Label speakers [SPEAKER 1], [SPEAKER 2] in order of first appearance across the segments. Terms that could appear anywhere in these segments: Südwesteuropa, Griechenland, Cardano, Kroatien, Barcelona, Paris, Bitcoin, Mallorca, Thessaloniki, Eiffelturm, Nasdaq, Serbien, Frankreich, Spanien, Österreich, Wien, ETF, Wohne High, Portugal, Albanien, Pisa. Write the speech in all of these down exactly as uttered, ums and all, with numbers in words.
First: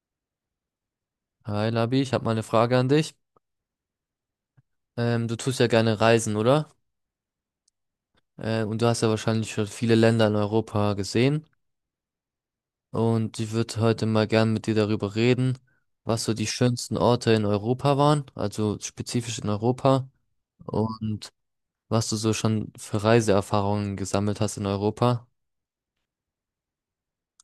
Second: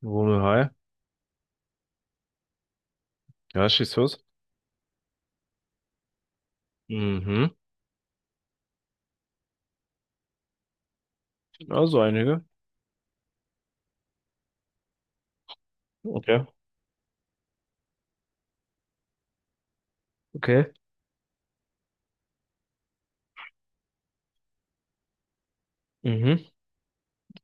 [SPEAKER 1] Wohne High.
[SPEAKER 2] Hi Labi, ich habe mal eine Frage an dich.
[SPEAKER 1] Ja, schieß los.
[SPEAKER 2] Ähm, du tust ja gerne reisen, oder?
[SPEAKER 1] Mhm.
[SPEAKER 2] Äh, und du hast ja wahrscheinlich schon viele Länder in Europa gesehen.
[SPEAKER 1] Also einige.
[SPEAKER 2] Und ich würde heute mal gern mit dir darüber reden, was so
[SPEAKER 1] Okay.
[SPEAKER 2] die schönsten Orte in Europa waren, also spezifisch in Europa,
[SPEAKER 1] Okay.
[SPEAKER 2] und was du so schon für Reiseerfahrungen gesammelt hast in Europa.
[SPEAKER 1] Mhm.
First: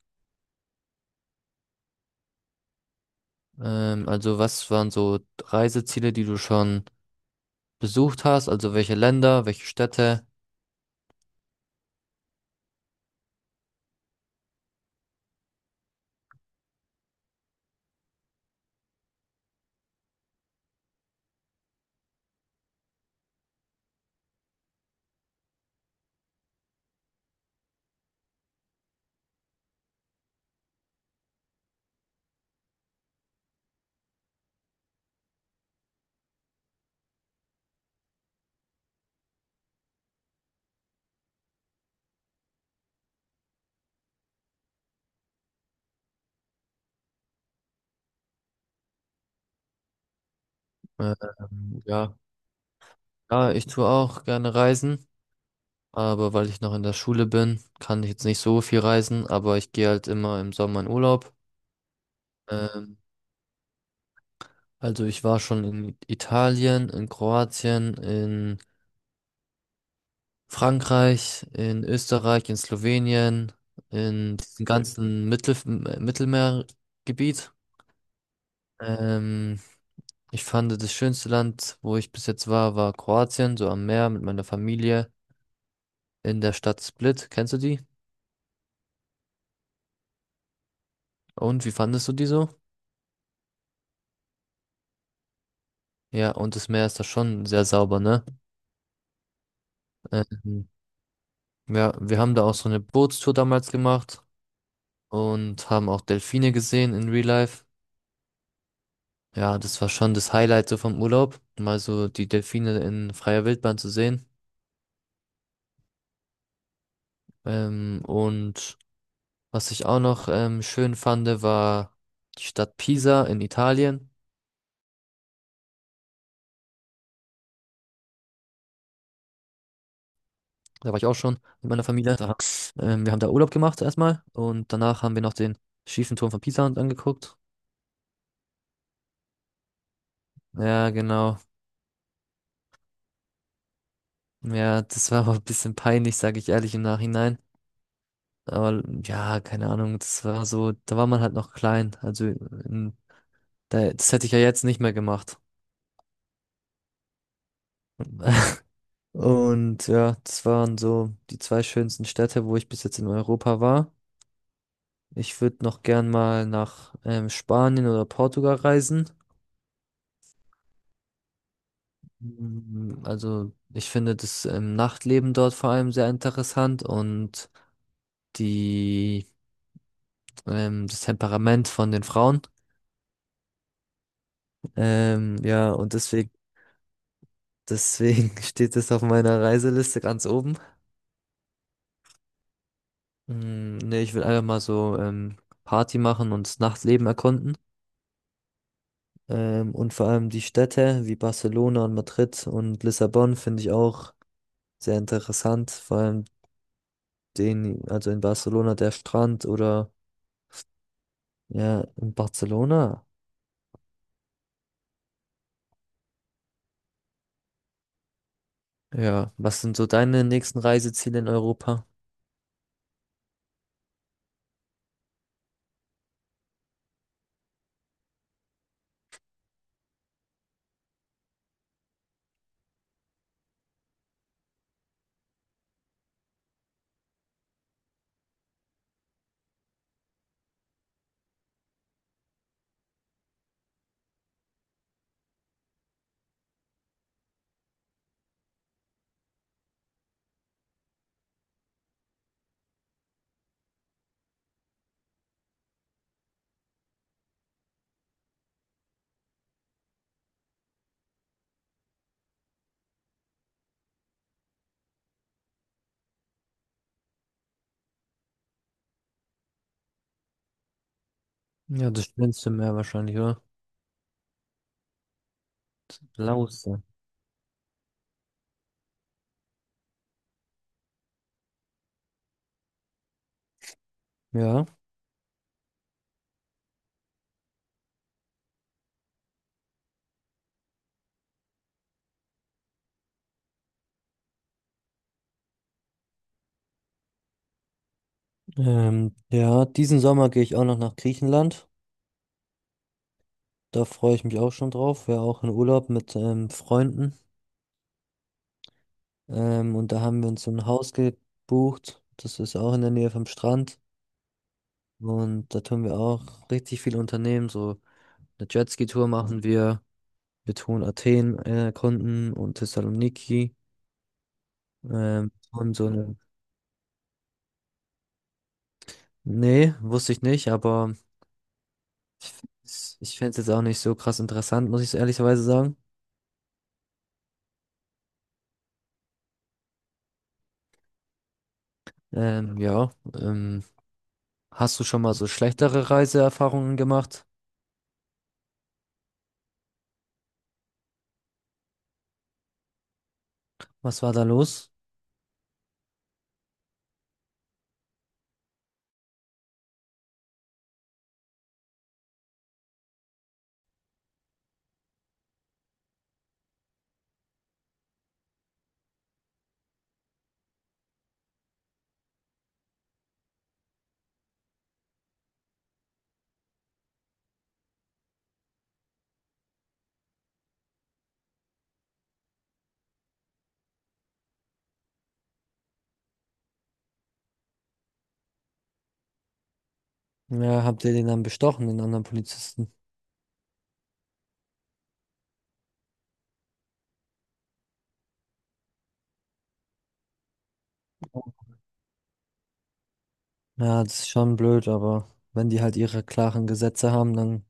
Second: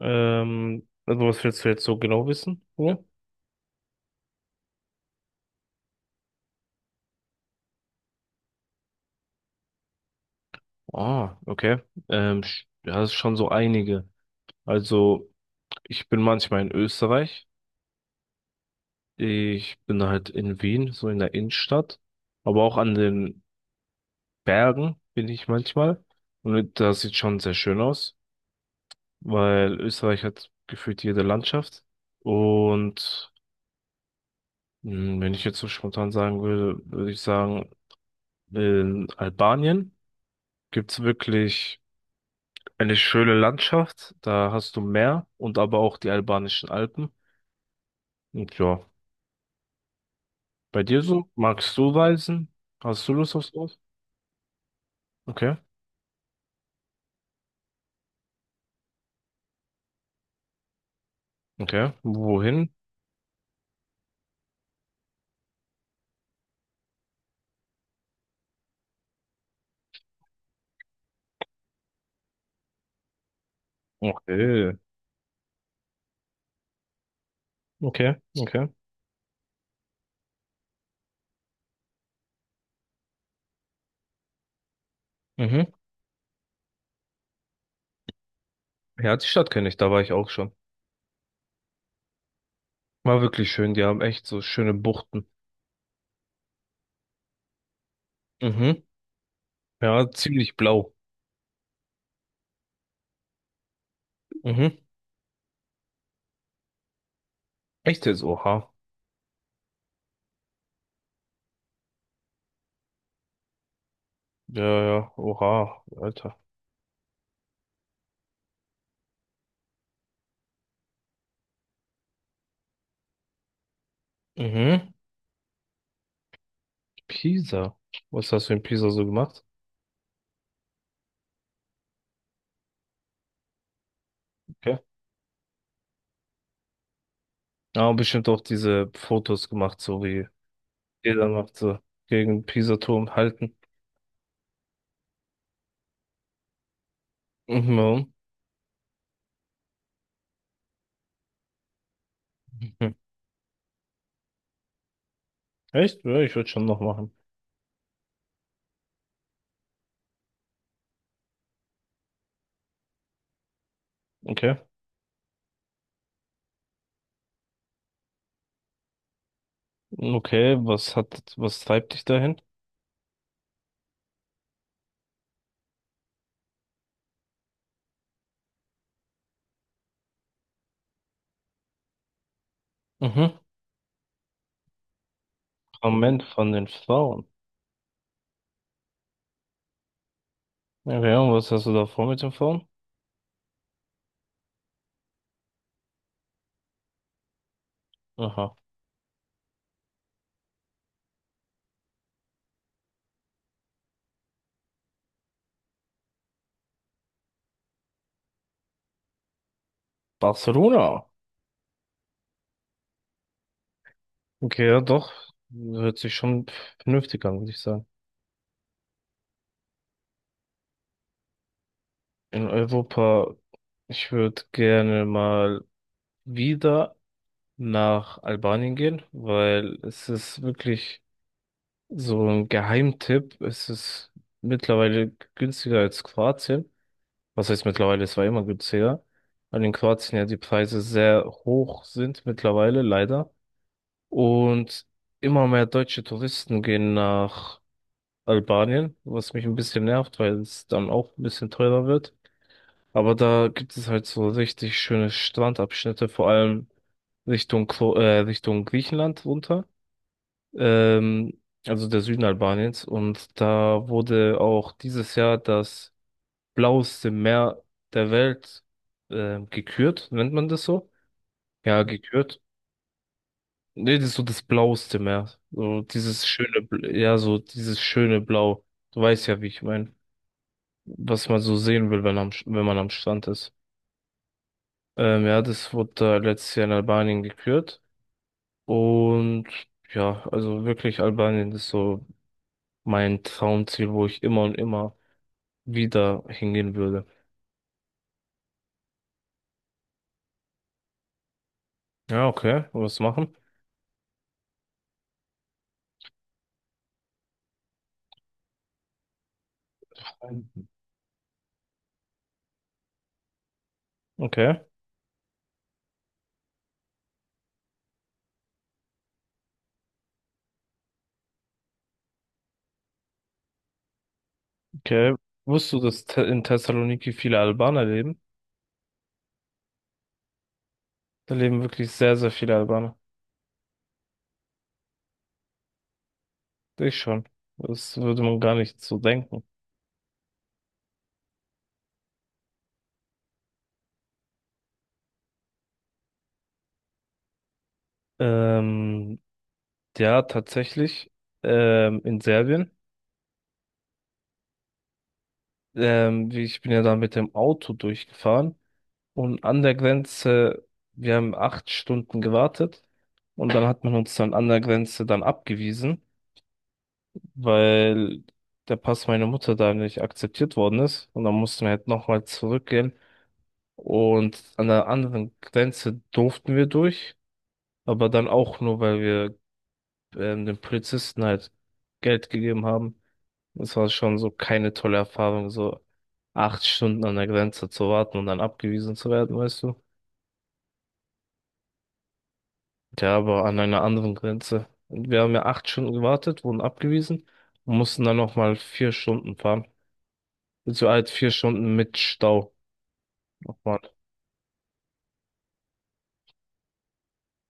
[SPEAKER 1] Ähm, also, was willst du jetzt so genau wissen? Ja.
[SPEAKER 2] Ähm, also was waren so Reiseziele, die du schon besucht hast? Also welche Länder, welche Städte?
[SPEAKER 1] Ah, okay. Ähm, sch- ja, das ist schon so einige. Also, ich bin manchmal in Österreich. Ich bin halt in Wien, so in der Innenstadt. Aber auch an den Bergen bin ich manchmal. Und das sieht schon sehr schön aus, weil Österreich hat gefühlt jede Landschaft. Und Hm, Wenn ich jetzt so spontan sagen würde, würde ich sagen, in Albanien gibt's wirklich eine schöne Landschaft. Da hast du Meer und aber auch die albanischen Alpen. Und ja, bei dir so? Magst
[SPEAKER 2] Ähm,
[SPEAKER 1] du
[SPEAKER 2] ja.
[SPEAKER 1] reisen? Hast du Lust aufs
[SPEAKER 2] Ja, ich
[SPEAKER 1] Land?
[SPEAKER 2] tue auch gerne reisen.
[SPEAKER 1] Okay,
[SPEAKER 2] Aber weil ich noch in der Schule bin, kann ich jetzt nicht so viel reisen, aber ich gehe halt immer im Sommer in Urlaub.
[SPEAKER 1] okay. Wohin?
[SPEAKER 2] Ähm, also ich war schon in Italien, in Kroatien, in Frankreich, in Österreich, in Slowenien, in diesem
[SPEAKER 1] Okay,
[SPEAKER 2] ganzen Mittel Mittelmeergebiet.
[SPEAKER 1] okay, okay.
[SPEAKER 2] Ähm, Ich fand das schönste Land, wo ich bis jetzt war, war Kroatien, so am Meer mit meiner Familie
[SPEAKER 1] Mhm.
[SPEAKER 2] in der Stadt Split. Kennst du die?
[SPEAKER 1] Ja, die Stadt kenne ich, da war ich auch schon.
[SPEAKER 2] Und wie fandest du die so?
[SPEAKER 1] War wirklich schön, die haben echt so schöne Buchten.
[SPEAKER 2] Ja, und das Meer ist da schon sehr sauber, ne?
[SPEAKER 1] Mhm. Ja, ziemlich
[SPEAKER 2] Ähm,
[SPEAKER 1] blau.
[SPEAKER 2] ja, wir haben da auch so eine Bootstour damals gemacht
[SPEAKER 1] Mhm.
[SPEAKER 2] und haben auch Delfine gesehen in Real Life.
[SPEAKER 1] Echt jetzt, oha.
[SPEAKER 2] Ja, das war schon das Highlight so vom Urlaub, mal so die Delfine in freier Wildbahn zu sehen.
[SPEAKER 1] Ja, ja, oha, Alter.
[SPEAKER 2] Ähm, und was ich auch noch ähm, schön fand, war die Stadt Pisa in Italien.
[SPEAKER 1] Mhm. Pisa. Was hast du in Pisa so gemacht?
[SPEAKER 2] Da war ich auch schon mit meiner Familie. Da, ähm, wir haben da Urlaub gemacht erstmal und
[SPEAKER 1] Okay.
[SPEAKER 2] danach haben wir noch den schiefen Turm von Pisa angeguckt.
[SPEAKER 1] Ja, bestimmt auch diese Fotos gemacht, so wie
[SPEAKER 2] Ja,
[SPEAKER 1] jeder
[SPEAKER 2] genau.
[SPEAKER 1] macht, so gegen Pisa-Turm halten.
[SPEAKER 2] Ja, das war auch ein bisschen peinlich, sage ich ehrlich im Nachhinein.
[SPEAKER 1] Mhm.
[SPEAKER 2] Aber ja, keine Ahnung, das war so, da war man halt noch klein. Also
[SPEAKER 1] Mhm.
[SPEAKER 2] in, da, das hätte ich ja jetzt nicht mehr gemacht.
[SPEAKER 1] Echt? Ja, ich würde schon noch machen.
[SPEAKER 2] Und ja, das waren so die zwei schönsten Städte, wo ich bis jetzt in Europa war.
[SPEAKER 1] Okay.
[SPEAKER 2] Ich würde noch gern mal nach ähm, Spanien oder Portugal reisen.
[SPEAKER 1] Okay, was hat, was treibt dich dahin?
[SPEAKER 2] Mm, Also ich finde das ähm, Nachtleben dort vor allem sehr interessant und die ähm, das Temperament von den Frauen.
[SPEAKER 1] Mhm.
[SPEAKER 2] Ähm, ja, und
[SPEAKER 1] Moment
[SPEAKER 2] deswegen
[SPEAKER 1] von den Frauen.
[SPEAKER 2] Deswegen steht es auf meiner Reiseliste ganz oben.
[SPEAKER 1] Okay, und was hast du da vor mit den Frauen?
[SPEAKER 2] Mm, nee, ich will einfach mal so ähm, Party machen und das Nachtleben erkunden.
[SPEAKER 1] Aha.
[SPEAKER 2] Ähm, und vor allem die Städte wie Barcelona und Madrid und Lissabon finde ich auch sehr interessant. Vor allem den, also in Barcelona der Strand oder
[SPEAKER 1] Barcelona.
[SPEAKER 2] ja, in Barcelona.
[SPEAKER 1] Okay, ja, doch. Hört sich schon vernünftig an, würde ich sagen.
[SPEAKER 2] Ja, was sind so deine nächsten Reiseziele in Europa?
[SPEAKER 1] In Europa, ich würde gerne mal wieder nach Albanien gehen, weil es ist wirklich so ein Geheimtipp. Es ist mittlerweile günstiger als Kroatien. Was heißt mittlerweile? Es war immer günstiger. Weil in Kroatien ja die Preise sehr hoch sind mittlerweile, leider. Und immer mehr deutsche Touristen gehen nach Albanien, was mich ein bisschen nervt, weil es dann auch ein bisschen teurer wird. Aber da gibt es halt so richtig schöne Strandabschnitte, vor allem Richtung, Kro- äh, Richtung Griechenland runter. ähm, also der Süden Albaniens. Und da wurde auch dieses Jahr das blaueste Meer der Welt ähm, gekürt, nennt man das so? Ja,
[SPEAKER 2] Ja, das
[SPEAKER 1] gekürt.
[SPEAKER 2] schönste Meer wahrscheinlich, oder?
[SPEAKER 1] Nee, das ist so das blaueste Meer. So dieses schöne,
[SPEAKER 2] Lausitz.
[SPEAKER 1] Bl- ja, so dieses schöne Blau. Du weißt ja, wie ich meine, was man so sehen will, wenn, am, wenn man am Strand ist.
[SPEAKER 2] Ja,
[SPEAKER 1] Ähm, ja, das wurde da letztes Jahr in Albanien gekürt. Und ja, also wirklich Albanien ist so mein Traumziel, wo ich immer und immer wieder hingehen würde.
[SPEAKER 2] ähm, ja, diesen Sommer gehe ich auch noch nach Griechenland.
[SPEAKER 1] Ja, okay. Was machen?
[SPEAKER 2] Da freue ich mich auch schon drauf. Wäre auch in Urlaub mit ähm, Freunden. Ähm, und da haben wir uns so ein
[SPEAKER 1] Ähm,
[SPEAKER 2] Haus gebucht. Das ist auch in der Nähe vom Strand.
[SPEAKER 1] Okay,
[SPEAKER 2] Und da tun wir auch richtig viel unternehmen. So eine Jetski-Tour machen wir. Wir tun Athen äh, erkunden und Thessaloniki.
[SPEAKER 1] okay.
[SPEAKER 2] Ähm,
[SPEAKER 1] Wusstest
[SPEAKER 2] und
[SPEAKER 1] du,
[SPEAKER 2] so
[SPEAKER 1] dass
[SPEAKER 2] eine.
[SPEAKER 1] Te in Thessaloniki viele Albaner leben?
[SPEAKER 2] Nee, wusste ich nicht, aber
[SPEAKER 1] Da leben wirklich sehr, sehr viele Albaner.
[SPEAKER 2] s- ich fände es jetzt auch nicht so krass interessant, muss ich so ehrlicherweise sagen.
[SPEAKER 1] Ich schon. Das würde man gar nicht so denken.
[SPEAKER 2] Ähm, ja. Ähm, Hast du schon mal so schlechtere Reiseerfahrungen gemacht?
[SPEAKER 1] Ähm, ja, tatsächlich. Ähm, in Serbien.
[SPEAKER 2] Was war da los?
[SPEAKER 1] Ähm, wie- ich bin ja da mit dem Auto durchgefahren. Und an der Grenze, wir haben acht Stunden gewartet. Und dann hat man uns dann an der Grenze dann abgewiesen, weil der Pass meiner Mutter da nicht akzeptiert worden ist. Und dann mussten wir halt nochmal zurückgehen. Und an der anderen Grenze durften wir durch, aber dann auch nur, weil wir ähm, den Polizisten halt Geld gegeben haben. Das war schon so keine tolle Erfahrung, so acht Stunden an der Grenze zu warten und dann abgewiesen zu werden, weißt du?
[SPEAKER 2] Ja, habt ihr den dann bestochen, den anderen Polizisten?
[SPEAKER 1] Ja, aber an einer anderen Grenze. Und wir haben ja acht Stunden gewartet, wurden abgewiesen und mussten dann nochmal vier Stunden fahren. Also halt vier Stunden mit Stau.
[SPEAKER 2] Ja,
[SPEAKER 1] Aufwand.
[SPEAKER 2] das ist schon blöd, aber wenn die halt ihre klaren Gesetze haben, dann,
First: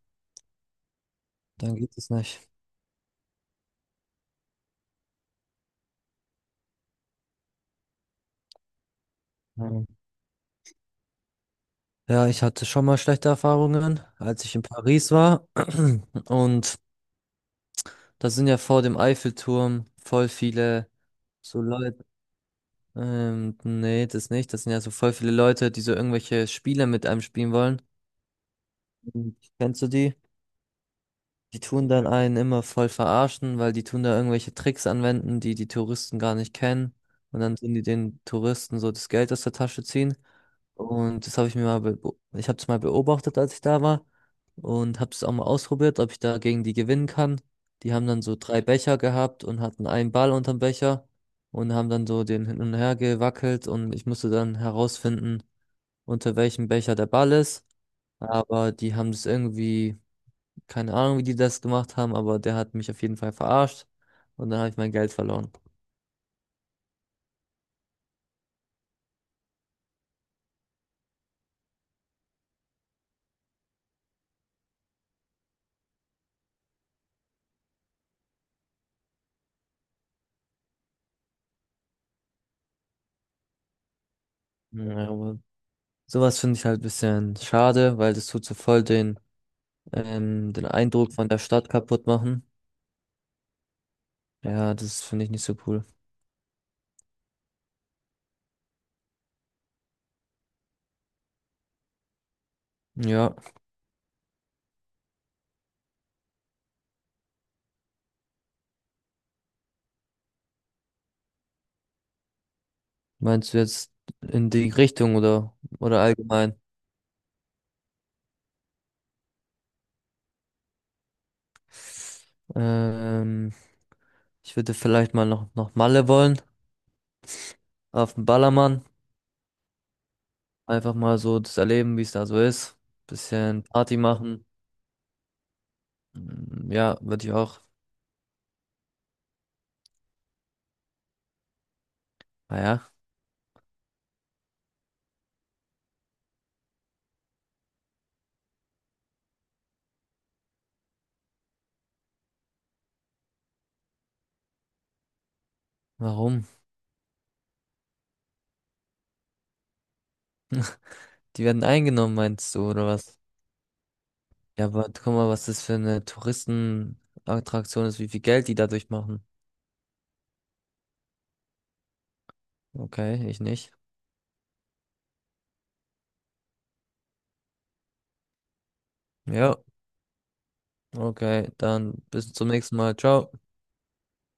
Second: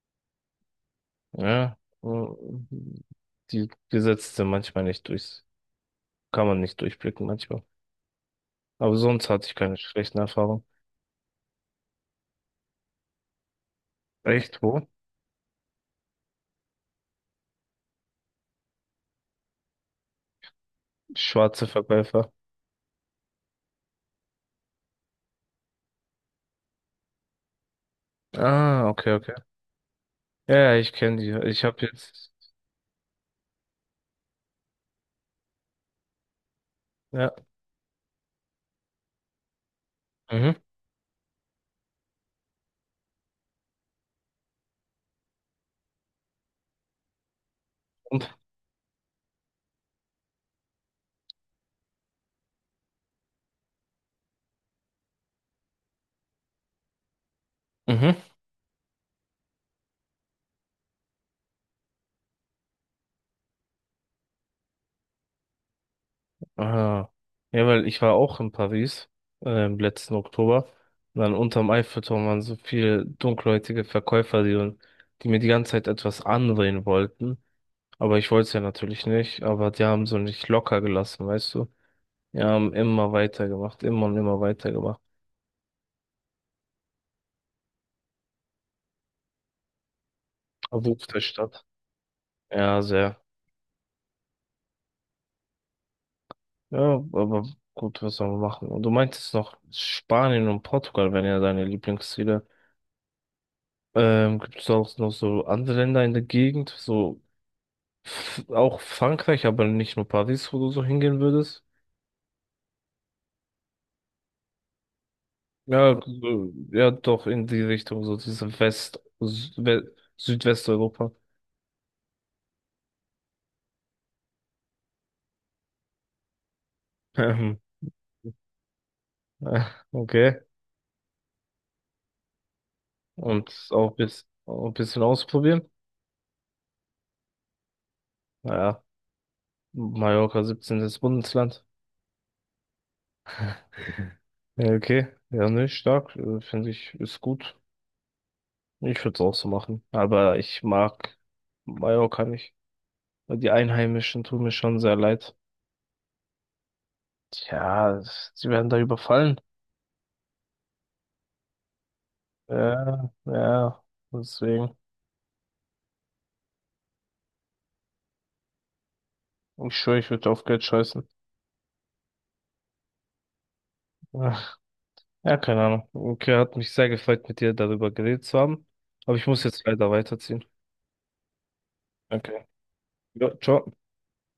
[SPEAKER 2] dann
[SPEAKER 1] Ja,
[SPEAKER 2] geht
[SPEAKER 1] äh,
[SPEAKER 2] es nicht.
[SPEAKER 1] die Gesetze sind manchmal nicht durchs, kann man nicht durchblicken manchmal. Aber sonst hatte ich keine
[SPEAKER 2] Ja,
[SPEAKER 1] schlechten Erfahrungen.
[SPEAKER 2] Ja, ich hatte schon mal schlechte Erfahrungen, als ich
[SPEAKER 1] Echt,
[SPEAKER 2] in
[SPEAKER 1] wo?
[SPEAKER 2] Paris war. Und da sind ja vor dem Eiffelturm voll viele so
[SPEAKER 1] Schwarze
[SPEAKER 2] Leute.
[SPEAKER 1] Verkäufer.
[SPEAKER 2] Ähm, nee, das nicht. Das sind ja so voll viele Leute, die so irgendwelche Spiele mit einem spielen wollen.
[SPEAKER 1] Ah, okay, okay.
[SPEAKER 2] Mhm. Kennst du die?
[SPEAKER 1] Ja, ja, ich kenne die.
[SPEAKER 2] Die
[SPEAKER 1] Ich habe
[SPEAKER 2] tun dann
[SPEAKER 1] jetzt,
[SPEAKER 2] einen immer voll verarschen, weil die tun da irgendwelche Tricks anwenden, die die Touristen gar nicht kennen.
[SPEAKER 1] ja,
[SPEAKER 2] Und dann tun die den Touristen so das Geld aus der Tasche ziehen.
[SPEAKER 1] mhm.
[SPEAKER 2] Und das habe ich mir mal, beo- ich habe es mal beobachtet, als ich da war. Und habe es auch mal ausprobiert, ob ich da gegen die gewinnen kann. Die haben dann
[SPEAKER 1] Und,
[SPEAKER 2] so drei Becher gehabt und hatten einen Ball unterm Becher und haben dann so den hin und her gewackelt. Und ich musste dann herausfinden, unter welchem Becher der Ball ist.
[SPEAKER 1] mhm.
[SPEAKER 2] Aber die haben das irgendwie keine Ahnung, wie die das gemacht haben, aber der hat mich auf jeden Fall verarscht und dann habe ich mein Geld verloren.
[SPEAKER 1] Ah. Ja, weil ich war auch in Paris, äh, im letzten Oktober. Und dann unterm Eiffelturm waren so viele dunkelhäutige Verkäufer, die, die mir die ganze Zeit etwas andrehen wollten. Aber ich wollte es ja natürlich nicht, aber die haben so nicht locker gelassen, weißt du? Die haben immer weitergemacht, immer und immer weitergemacht.
[SPEAKER 2] Ja, aber sowas finde ich halt ein bisschen schade, weil das tut so voll den, ähm, den
[SPEAKER 1] Auf Ruf
[SPEAKER 2] Eindruck
[SPEAKER 1] der
[SPEAKER 2] von der
[SPEAKER 1] Stadt.
[SPEAKER 2] Stadt kaputt machen.
[SPEAKER 1] Ja, sehr.
[SPEAKER 2] Ja, das finde ich nicht so cool.
[SPEAKER 1] Ja, aber gut, was soll man machen? Und du meintest noch, Spanien und Portugal wären ja deine Lieblingsziele.
[SPEAKER 2] Ja,
[SPEAKER 1] Ähm, gibt es auch noch so andere Länder in der Gegend, so f- auch Frankreich, aber nicht nur Paris, wo du so hingehen würdest?
[SPEAKER 2] meinst du jetzt in die Richtung oder,
[SPEAKER 1] Ja,
[SPEAKER 2] oder
[SPEAKER 1] so-
[SPEAKER 2] allgemein?
[SPEAKER 1] ja, doch in die Richtung, so diese West, Sü- We- Südwesteuropa.
[SPEAKER 2] Ähm, Ich würde vielleicht mal noch, noch Malle wollen,
[SPEAKER 1] Ähm,
[SPEAKER 2] auf den Ballermann.
[SPEAKER 1] äh, Okay.
[SPEAKER 2] Einfach mal so das erleben, wie es da so ist. Bisschen
[SPEAKER 1] und auch ein
[SPEAKER 2] Party
[SPEAKER 1] bis,
[SPEAKER 2] machen.
[SPEAKER 1] auch ein bisschen ausprobieren.
[SPEAKER 2] Mm, Ja, würde ich auch.
[SPEAKER 1] Naja, Mallorca siebzehntes. Bundesland.
[SPEAKER 2] Naja.
[SPEAKER 1] Ja, okay, ja, nicht stark, äh, finde ich, ist gut. Ich würde es auch so machen, aber ich mag Mallorca nicht. Die Einheimischen tun mir schon sehr leid.
[SPEAKER 2] Warum?
[SPEAKER 1] Tja, sie werden da überfallen.
[SPEAKER 2] Die werden eingenommen, meinst du, oder
[SPEAKER 1] Ja,
[SPEAKER 2] was?
[SPEAKER 1] ja,
[SPEAKER 2] Ja,
[SPEAKER 1] deswegen.
[SPEAKER 2] aber guck mal, was das für eine Touristenattraktion ist, wie viel Geld die dadurch machen.
[SPEAKER 1] Ich schwöre, ich würde auf Geld scheißen.
[SPEAKER 2] Okay, ich nicht.
[SPEAKER 1] Ja, ja, keine Ahnung. Okay, hat mich sehr gefreut, mit dir darüber geredet zu haben. Aber ich muss
[SPEAKER 2] Ja,
[SPEAKER 1] jetzt leider weiterziehen.
[SPEAKER 2] okay, dann bis
[SPEAKER 1] Okay.
[SPEAKER 2] zum nächsten Mal.
[SPEAKER 1] Ja,
[SPEAKER 2] Ciao.
[SPEAKER 1] ciao.